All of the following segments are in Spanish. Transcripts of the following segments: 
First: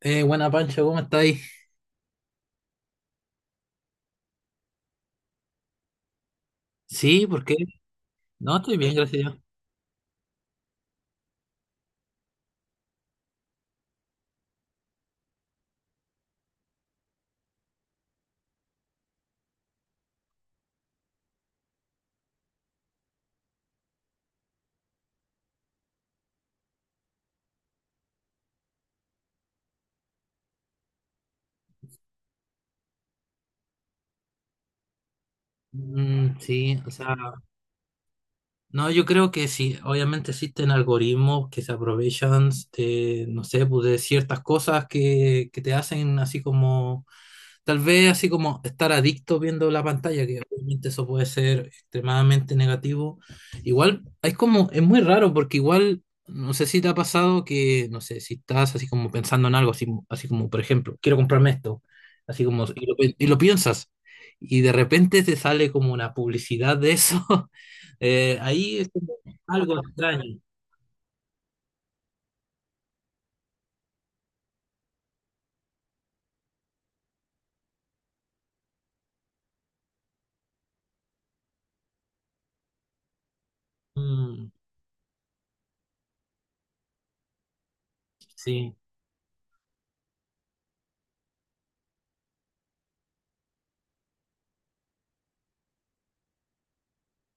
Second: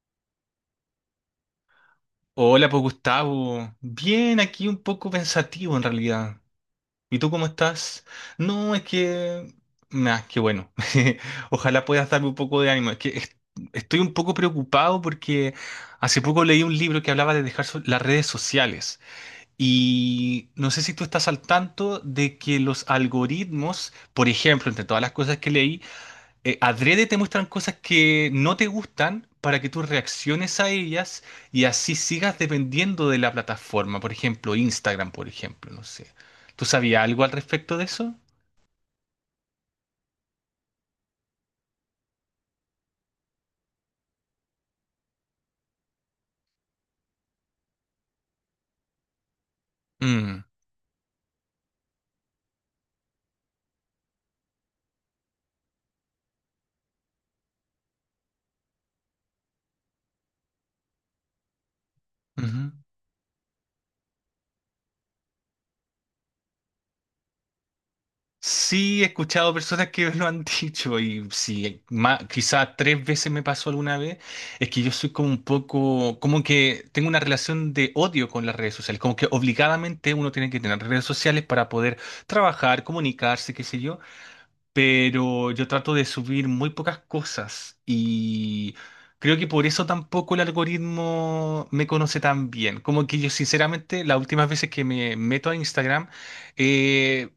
Buena Pancho, ¿cómo estáis? Hola, pues Gustavo. Bien, aquí un poco pensativo en realidad. ¿Y Sí, tú ¿por cómo qué? estás? No, No, estoy es bien, gracias a Dios. que... Nah, qué bueno. Ojalá puedas darme un poco de ánimo. Es que estoy un poco preocupado porque hace poco leí un libro que hablaba de dejar las redes sociales. Y no sé si tú estás al tanto de que los algoritmos, por ejemplo, entre todas las cosas que leí, adrede te muestran cosas que no te gustan para que tú reacciones a ellas y así sigas dependiendo de la plataforma. Por ejemplo, Instagram, por ejemplo, no sé. Mm, ¿Tú sí, o sabías sea, algo al respecto de eso? no, yo creo que sí, obviamente existen algoritmos que se aprovechan de, no sé, pues de ciertas cosas que te hacen así como tal vez así como estar adicto viendo la pantalla, que Mm, obviamente eso puede ser extremadamente negativo. Igual, es como, es muy raro porque igual, no sé si te ha pasado que, no sé, si estás así como pensando en algo, así, así como, por ejemplo, quiero comprarme esto, así ujú. como, y lo, y lo piensas, y de repente te sale como una publicidad de eso. Ahí es Sí, he como escuchado algo personas que lo extraño. han dicho y sí, quizá tres veces me pasó alguna vez, es que yo soy como un poco, como que tengo una relación de odio con las redes sociales, como que obligadamente uno tiene que tener redes sociales para poder trabajar, comunicarse, qué sé yo. Mm, Pero yo trato de subir muy pocas cosas y sí. creo que por eso tampoco el algoritmo me conoce tan bien. Como que yo sinceramente las últimas veces que me meto a Instagram eh,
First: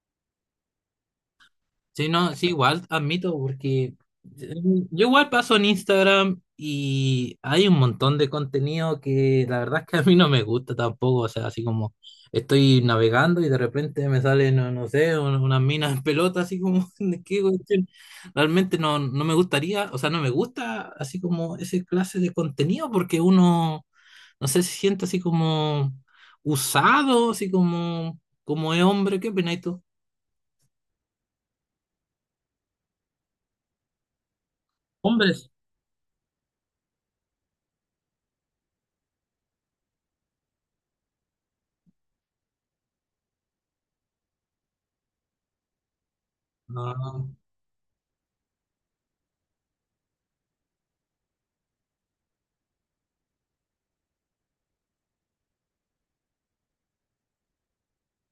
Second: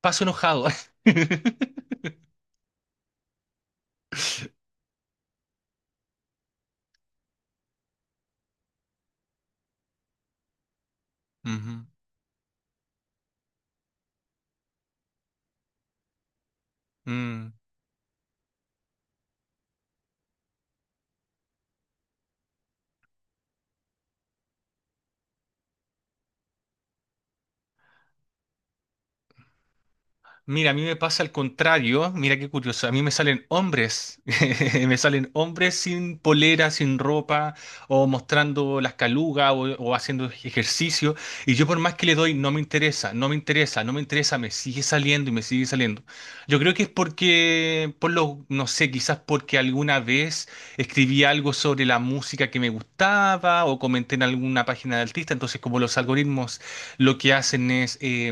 paso enojado. Sí, no, sí, igual admito, porque mm, yo igual paso en Instagram y hay un montón de contenido que la verdad es que a mí no me gusta tampoco, o sea, así Ujú. como estoy navegando y de repente me salen, no, no sé, unas minas en pelota, así como, ¿de qué Mm. cuestión? Realmente no, no me gustaría, o sea, no me gusta así como ese clase de contenido porque uno, no sé, se siente así como usado, así como, como es hombre, ¿qué opinas tú? Mira, a mí me pasa al contrario, mira qué curioso, a mí me salen hombres, me salen Hombres. hombres sin polera, sin ropa, o mostrando las calugas, o haciendo ejercicio, y yo por más que le doy, no me interesa, no me interesa, no me interesa, me sigue saliendo y me sigue saliendo. Yo creo que es No, porque, por lo, no sé, quizás porque alguna vez escribí algo sobre la música que me gustaba, o comenté en alguna página de artista, entonces como los algoritmos lo que hacen es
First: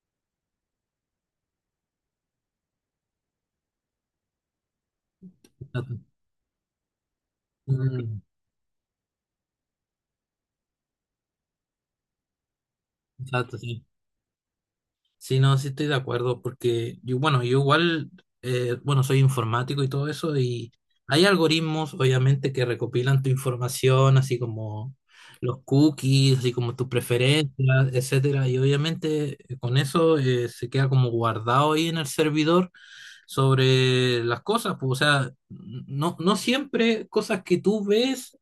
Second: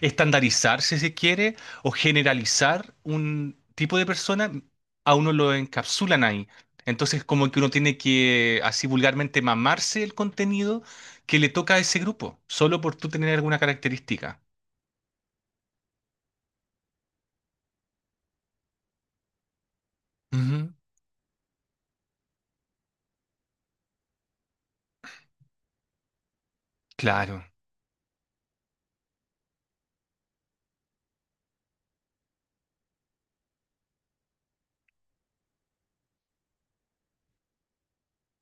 estandarizar, si se quiere, o generalizar un tipo de persona, a uno lo no, encapsulan ahí. Entonces, como que uno tiene mm, que, así vulgarmente, mamarse el contenido que le toca a ese grupo, solo por tú tener alguna exacto, sí. característica. Sí, no, sí estoy de acuerdo, porque yo, bueno, yo igual, bueno, soy informático y todo eso, Ujú, y hay algoritmos, obviamente, que recopilan tu información, así como los cookies, así como tus claro, preferencias, etcétera, y obviamente con eso se queda como guardado ahí en el servidor sobre las cosas, pues, o sea, no, no siempre cosas que tú ves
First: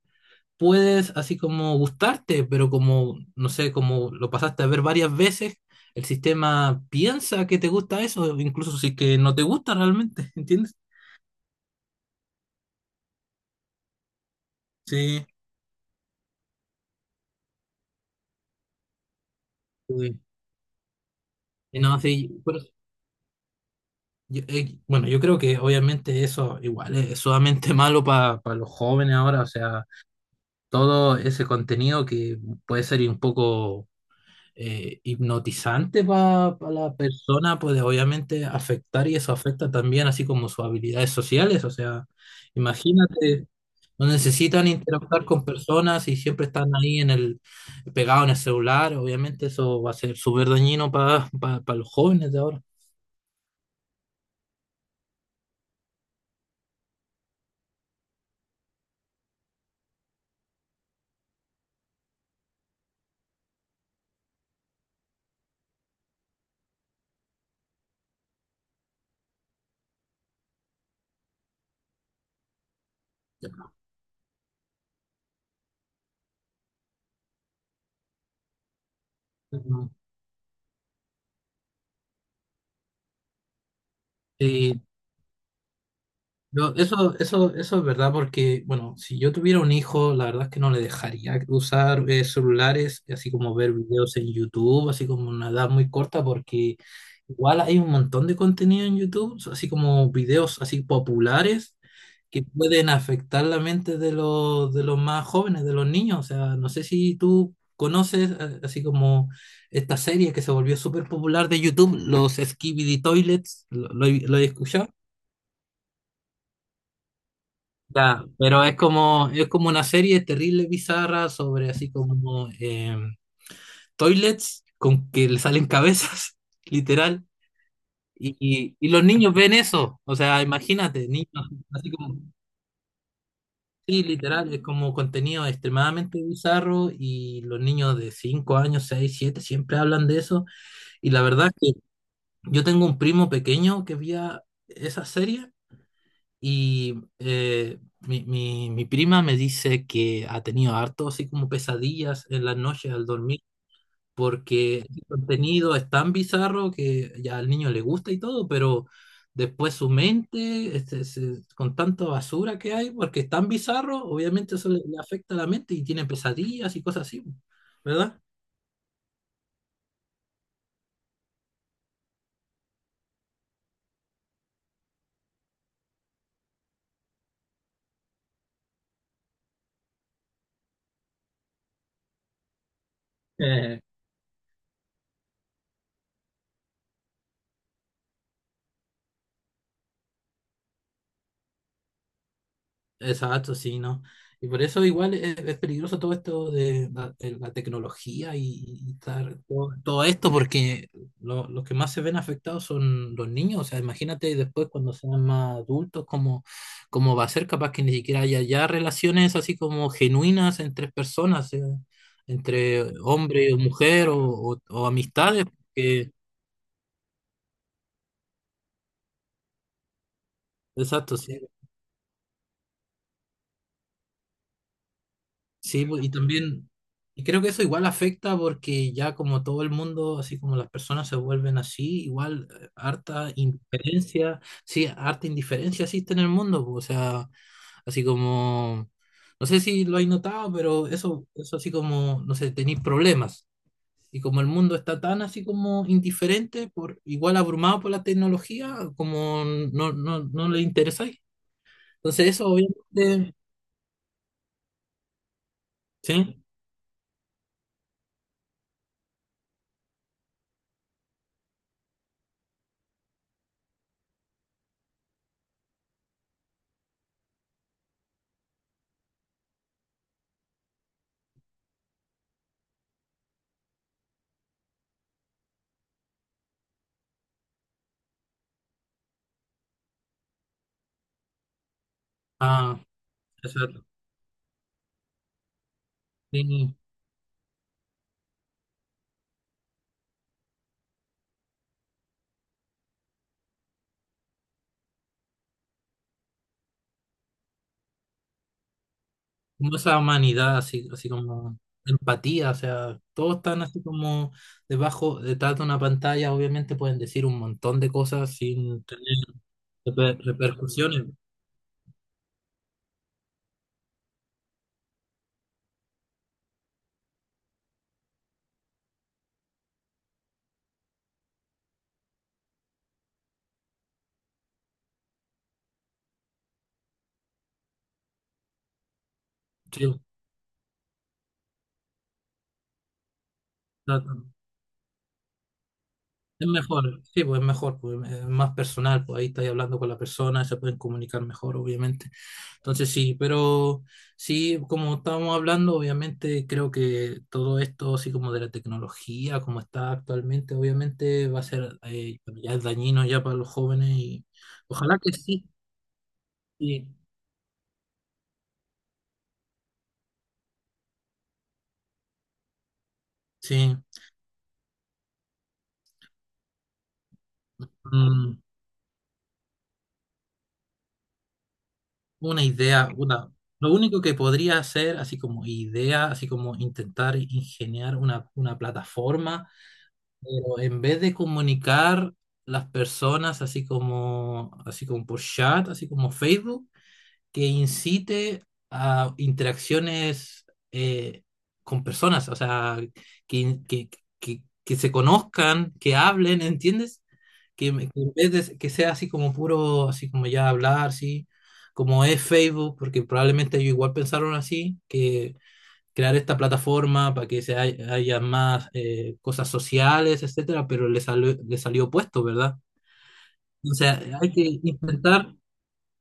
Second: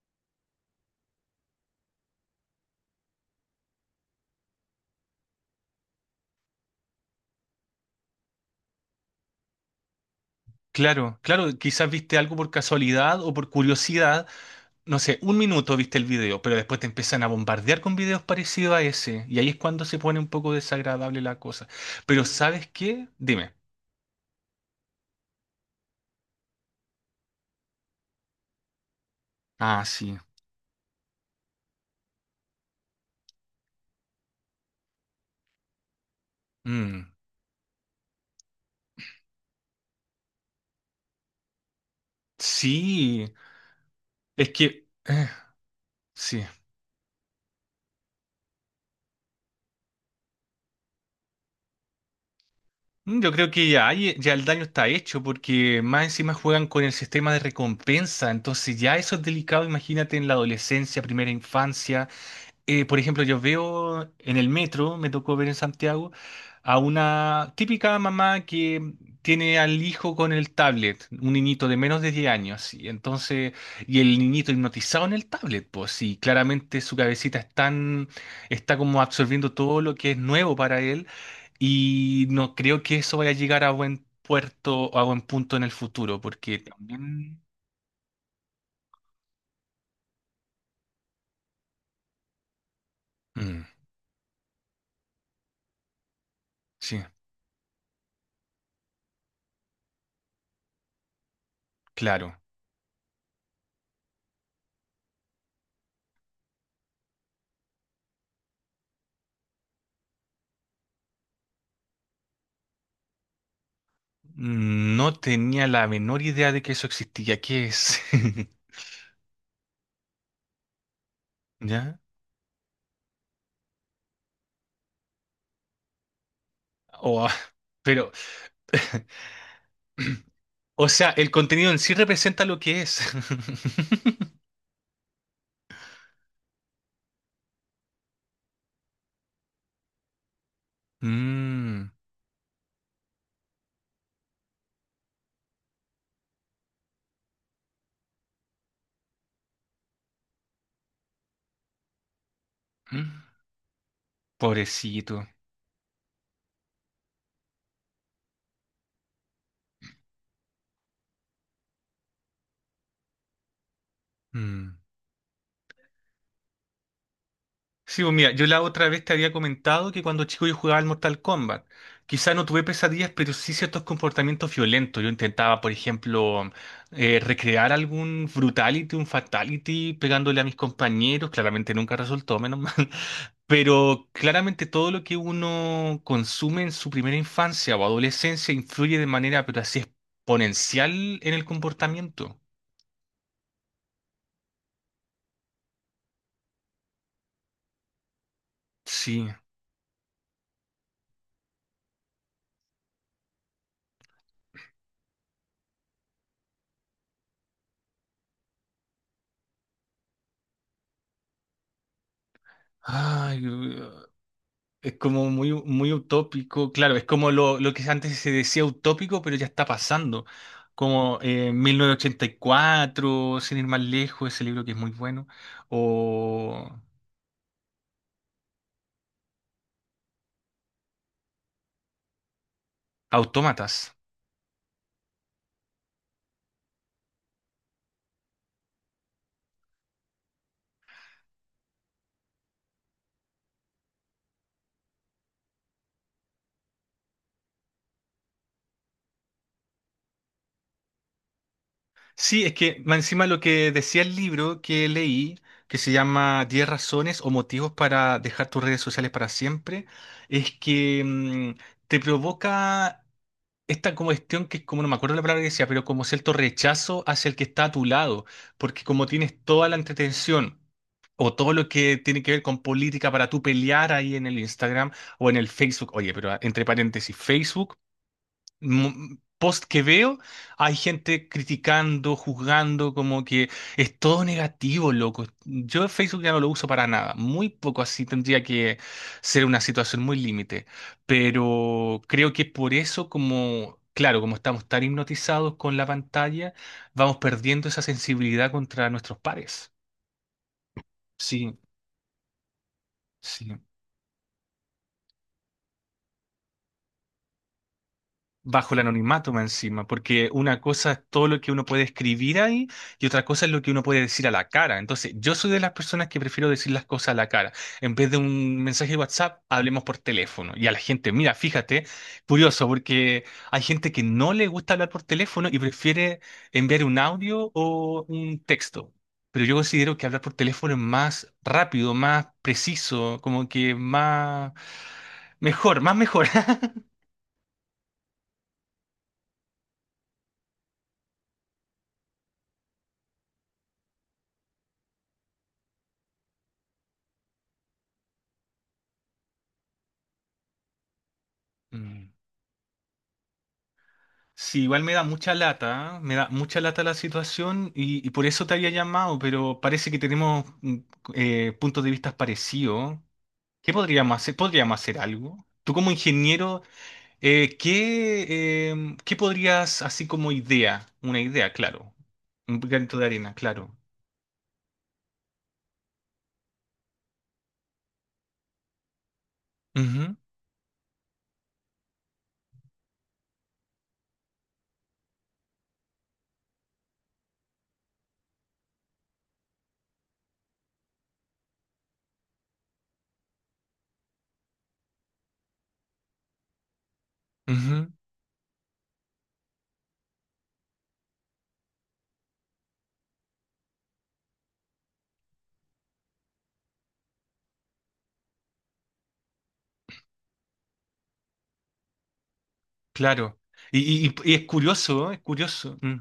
puedes así como gustarte, pero como, no sé, como lo pasaste a ver varias veces, el sistema piensa que te gusta eso, incluso si es que no te gusta realmente. ¿Entiendes? claro, claro. Quizás viste algo por casualidad o por curiosidad, no sé, Sí. un minuto viste el video, pero después te empiezan a bombardear con videos parecidos a ese, y ahí es cuando se pone Sí. un poco desagradable la cosa. Y no, Pero sí, bueno, ¿sabes qué? Dime. yo, bueno, yo creo que obviamente eso igual es sumamente malo para los jóvenes ahora, o Ah, sea, sí. todo ese contenido que puede ser un poco hipnotizante para la Mm, persona puede obviamente afectar y eso afecta también así como sus habilidades sociales. O sea, sí, imagínate, no es necesitan que... interactuar con personas y sí. siempre están ahí en el, pegado en el celular. Obviamente eso va a ser súper dañino para los jóvenes de ahora. Yo creo que ya, ya el daño está hecho porque más encima juegan con el sistema de recompensa, entonces ya eso es delicado, imagínate en la adolescencia, primera infancia. Por ejemplo, yo veo en el metro, me tocó ver en Santiago, a una típica mamá que tiene al hijo con el tablet, un niñito de menos de 10 años, y entonces, y el niñito hipnotizado en el tablet, pues sí, claramente su cabecita está como absorbiendo todo Ujú. lo que es nuevo para él, y no creo que eso vaya a llegar a buen Sí, puerto o a buen punto en el futuro, porque no, también... eso es verdad porque, bueno, si yo tuviera un hijo, la verdad es que no le dejaría usar celulares, así como Mm, ver videos en YouTube, así como una edad muy corta, porque sí, igual hay un montón de contenido en YouTube, so, así como videos así populares claro. que pueden afectar la mente de los más jóvenes, de los niños. O sea, no sé si tú conoces así como esta serie que se volvió súper popular de YouTube, los Skibidi Toilets, ¿ lo has escuchado? No tenía la menor idea de que eso existía. ¿Qué es? Ya, pero es como una serie terrible, bizarra, sobre así ¿Ya? como toilets con que le salen cabezas, literal. Oh, pero, Y los niños ven eso, o sea, o imagínate, sea, niños el contenido en así sí como, representa lo que es. sí, literal, es como contenido extremadamente bizarro y los niños de 5 años, 6 7 siempre hablan de eso. Y la verdad es que Mm, yo tengo un primo pequeño que veía esa serie y mi prima me dice que ha tenido harto así como pesadillas en las noches al mm, dormir, porque el pobrecito. contenido es tan bizarro que ya al niño le gusta y todo, pero después su mente, este, con tanta basura que hay, porque es tan bizarro, obviamente eso Mm. le, le afecta a la mente y tiene pesadillas y cosas así, Sí, pues ¿verdad? mira, yo la otra vez te había comentado que cuando chico yo jugaba al Mortal Kombat. Quizá no tuve pesadillas, pero sí ciertos comportamientos violentos. Yo intentaba, por ejemplo, recrear algún brutality, un fatality, pegándole a mis compañeros. Claramente nunca resultó, menos mal. Pero claramente todo lo que uno consume en su primera infancia o adolescencia influye de manera, pero así exponencial en el comportamiento. Exacto, sí, ¿no? Y por eso igual es peligroso todo esto de la tecnología y Sí. Todo, todo esto, porque los que más se ven afectados son los niños. O sea, imagínate después cuando sean más adultos, cómo, cómo va a ser, capaz que ni siquiera haya ya relaciones así como genuinas entre personas, entre Ay, hombre o mujer o, o es como amistades. muy, muy Que, utópico, claro, es como lo que antes se decía utópico, pero ya está pasando. exacto, Como sí. 1984, sin ir más lejos, ese libro que es muy bueno, Sí, pues, y o también, y creo que eso igual afecta porque ya como todo el mundo, así como las personas se vuelven así, igual harta Autómatas. indiferencia, sí, harta indiferencia existe en el mundo, pues, o sea, así como, no sé si lo hay notado, pero eso así como, no sé, tenéis problemas. Y como el mundo está tan así como indiferente, por, igual abrumado por la tecnología, como no le interesáis. Entonces Sí, eso es que más encima obviamente, lo que decía el libro que leí, que se sí, llama 10 razones o motivos para dejar tus redes sociales para siempre, es que mm, te provoca esta como cuestión que es como, no me acuerdo la palabra que decía, pero como cierto rechazo hacia el que está a tu lado, porque como tienes toda la entretención o todo lo que tiene que ver con política para tú pelear ahí en el Instagram o en el Facebook. Oye, pero ah, entre paréntesis, Facebook, post que veo, hay gente criticando, ah, juzgando, como que exacto. es todo negativo, loco. Yo Facebook ya no lo uso Sí. para nada, muy poco, así tendría que ser una situación muy límite, pero creo que por eso como... Claro, como estamos tan hipnotizados con la pantalla, vamos perdiendo esa sensibilidad contra nuestros pares. Como esa humanidad, así, así Sí, como empatía, o sea, todos sí. están así como debajo, detrás de una pantalla, obviamente pueden decir un montón de cosas Bajo el sin tener anonimato más encima, porque una cosa es repercusiones. todo lo que uno puede escribir ahí y otra cosa es lo que uno puede decir a la cara. Entonces, yo soy de las personas que prefiero decir las cosas a la cara. En vez de un mensaje de WhatsApp, hablemos por teléfono. Y a la gente, mira, fíjate, curioso, porque hay gente que no le gusta hablar por teléfono y prefiere enviar un audio o un texto. Pero yo Sí, considero que hablar por teléfono es más rápido, más preciso, como que más mejor, más mejor. es mejor, sí, pues es mejor, pues es más personal, pues ahí estáis hablando con la persona, se pueden comunicar mejor, obviamente. Entonces sí, pero sí, como estábamos hablando, obviamente creo que todo esto, así como de la tecnología, como está actualmente, obviamente va a ser, ya es dañino ya para los jóvenes y Sí, igual me ojalá da que mucha sí, lata, ¿eh? Me da mucha lata sí, la situación y por eso te había llamado, pero parece que tenemos puntos de vista parecidos. ¿Qué sí. podríamos hacer? ¿Podríamos hacer algo? Tú como ingeniero, Mm, ¿qué podrías, así como idea, una idea, claro, una un idea, granito de una, arena, lo claro. único que podría hacer, así como idea, así como intentar ingeniar una plataforma. Ujú, Pero en vez de comunicar las personas así como por chat, así como Facebook, que incite a interacciones eh, con personas, o sea, que, que, que se conozcan, que hablen, ¿entiendes? Que, ujú, que en vez de que sea así como puro, así como ya hablar, sí, como es Facebook, porque probablemente ellos igual pensaron así, que crear esta plataforma para que se haya más cosas sociales, etcétera, pero le salió opuesto, ¿verdad? claro. O Y, sea, y- y- y es curioso, ¿eh? Es curioso. Mm,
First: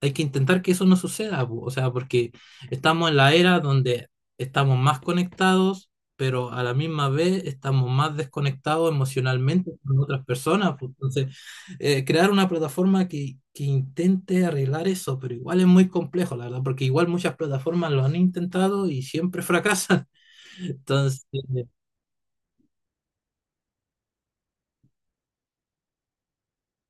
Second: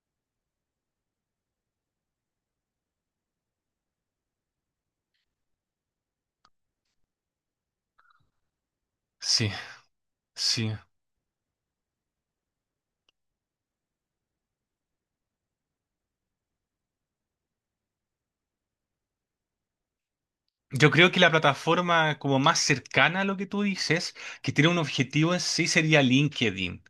hay que intentar que eso no suceda, po, o sea, porque estamos en la era donde estamos más conectados, pero a la misma vez estamos más desconectados sí, emocionalmente con otras sí. personas, po. Entonces, crear una plataforma que intente arreglar eso, pero igual es muy complejo, la verdad, porque igual muchas plataformas lo han intentado y siempre fracasan. Yo creo que Entonces, la plataforma como más cercana a lo que tú dices, que tiene un objetivo en sí, sería LinkedIn.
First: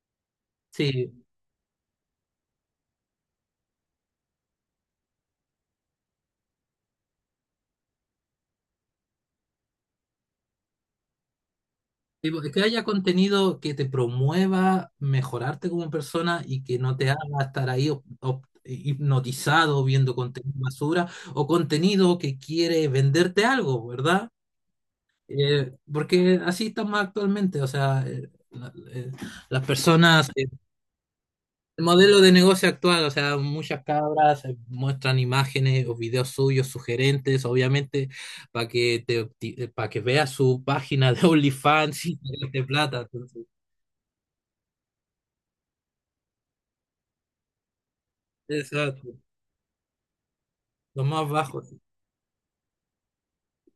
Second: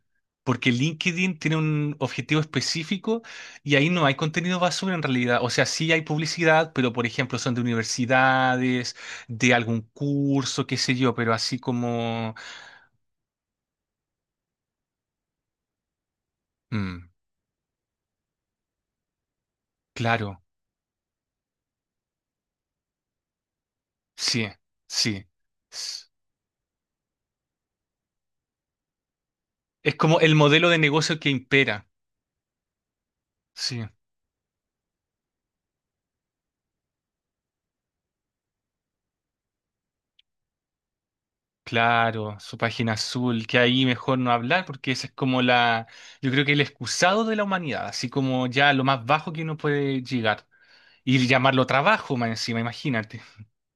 Porque sí, LinkedIn tiene un objetivo específico y ahí no hay contenido basura en realidad. O sea, sí hay publicidad, pero por ejemplo son de universidades, de algún curso, qué sé yo, pero así como... tipo, que haya contenido que te promueva mejorarte como persona y que mm, no te haga estar ahí hipnotizado viendo claro, contenido basura o contenido que quiere venderte algo, ¿verdad? sí, sí. S- Porque así estamos actualmente, o sea, las Es como personas el modelo de negocio que el impera. modelo de negocio actual, o sea, muchas Sí. cabras muestran imágenes o videos suyos sugerentes, obviamente, para que te para que veas su página de OnlyFans y te Claro, su gaste página plata. azul, Entonces, que ahí mejor no hablar porque esa es como la, yo creo que el excusado de la humanidad, así como ya lo más exacto. bajo que uno puede llegar. Lo Y más bajo, llamarlo sí, trabajo más encima, imagínate.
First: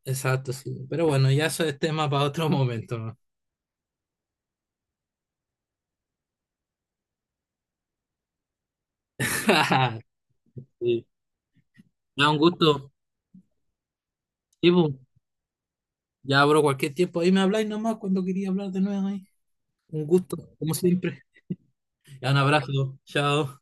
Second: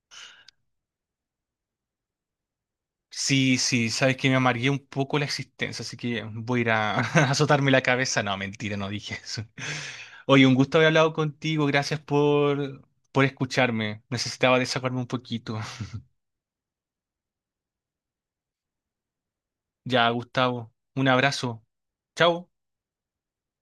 exacto, sí. Pero bueno, ya eso es tema para otro momento, ¿no? Sí, sí, sabes que me amargué un poco la existencia, así que voy a ir a azotarme la cabeza. No, mentira, no dije eso. Oye, un gusto haber Sí. hablado contigo, gracias Ya, un por, gusto. por escucharme. Necesitaba Sí, desahogarme bu. un poquito. Ya abro cualquier tiempo. Ahí me habláis nomás cuando quería hablar de nuevo ahí. Un Ya, gusto, Gustavo, como un siempre. abrazo. Ya, un Chao. abrazo. Chao.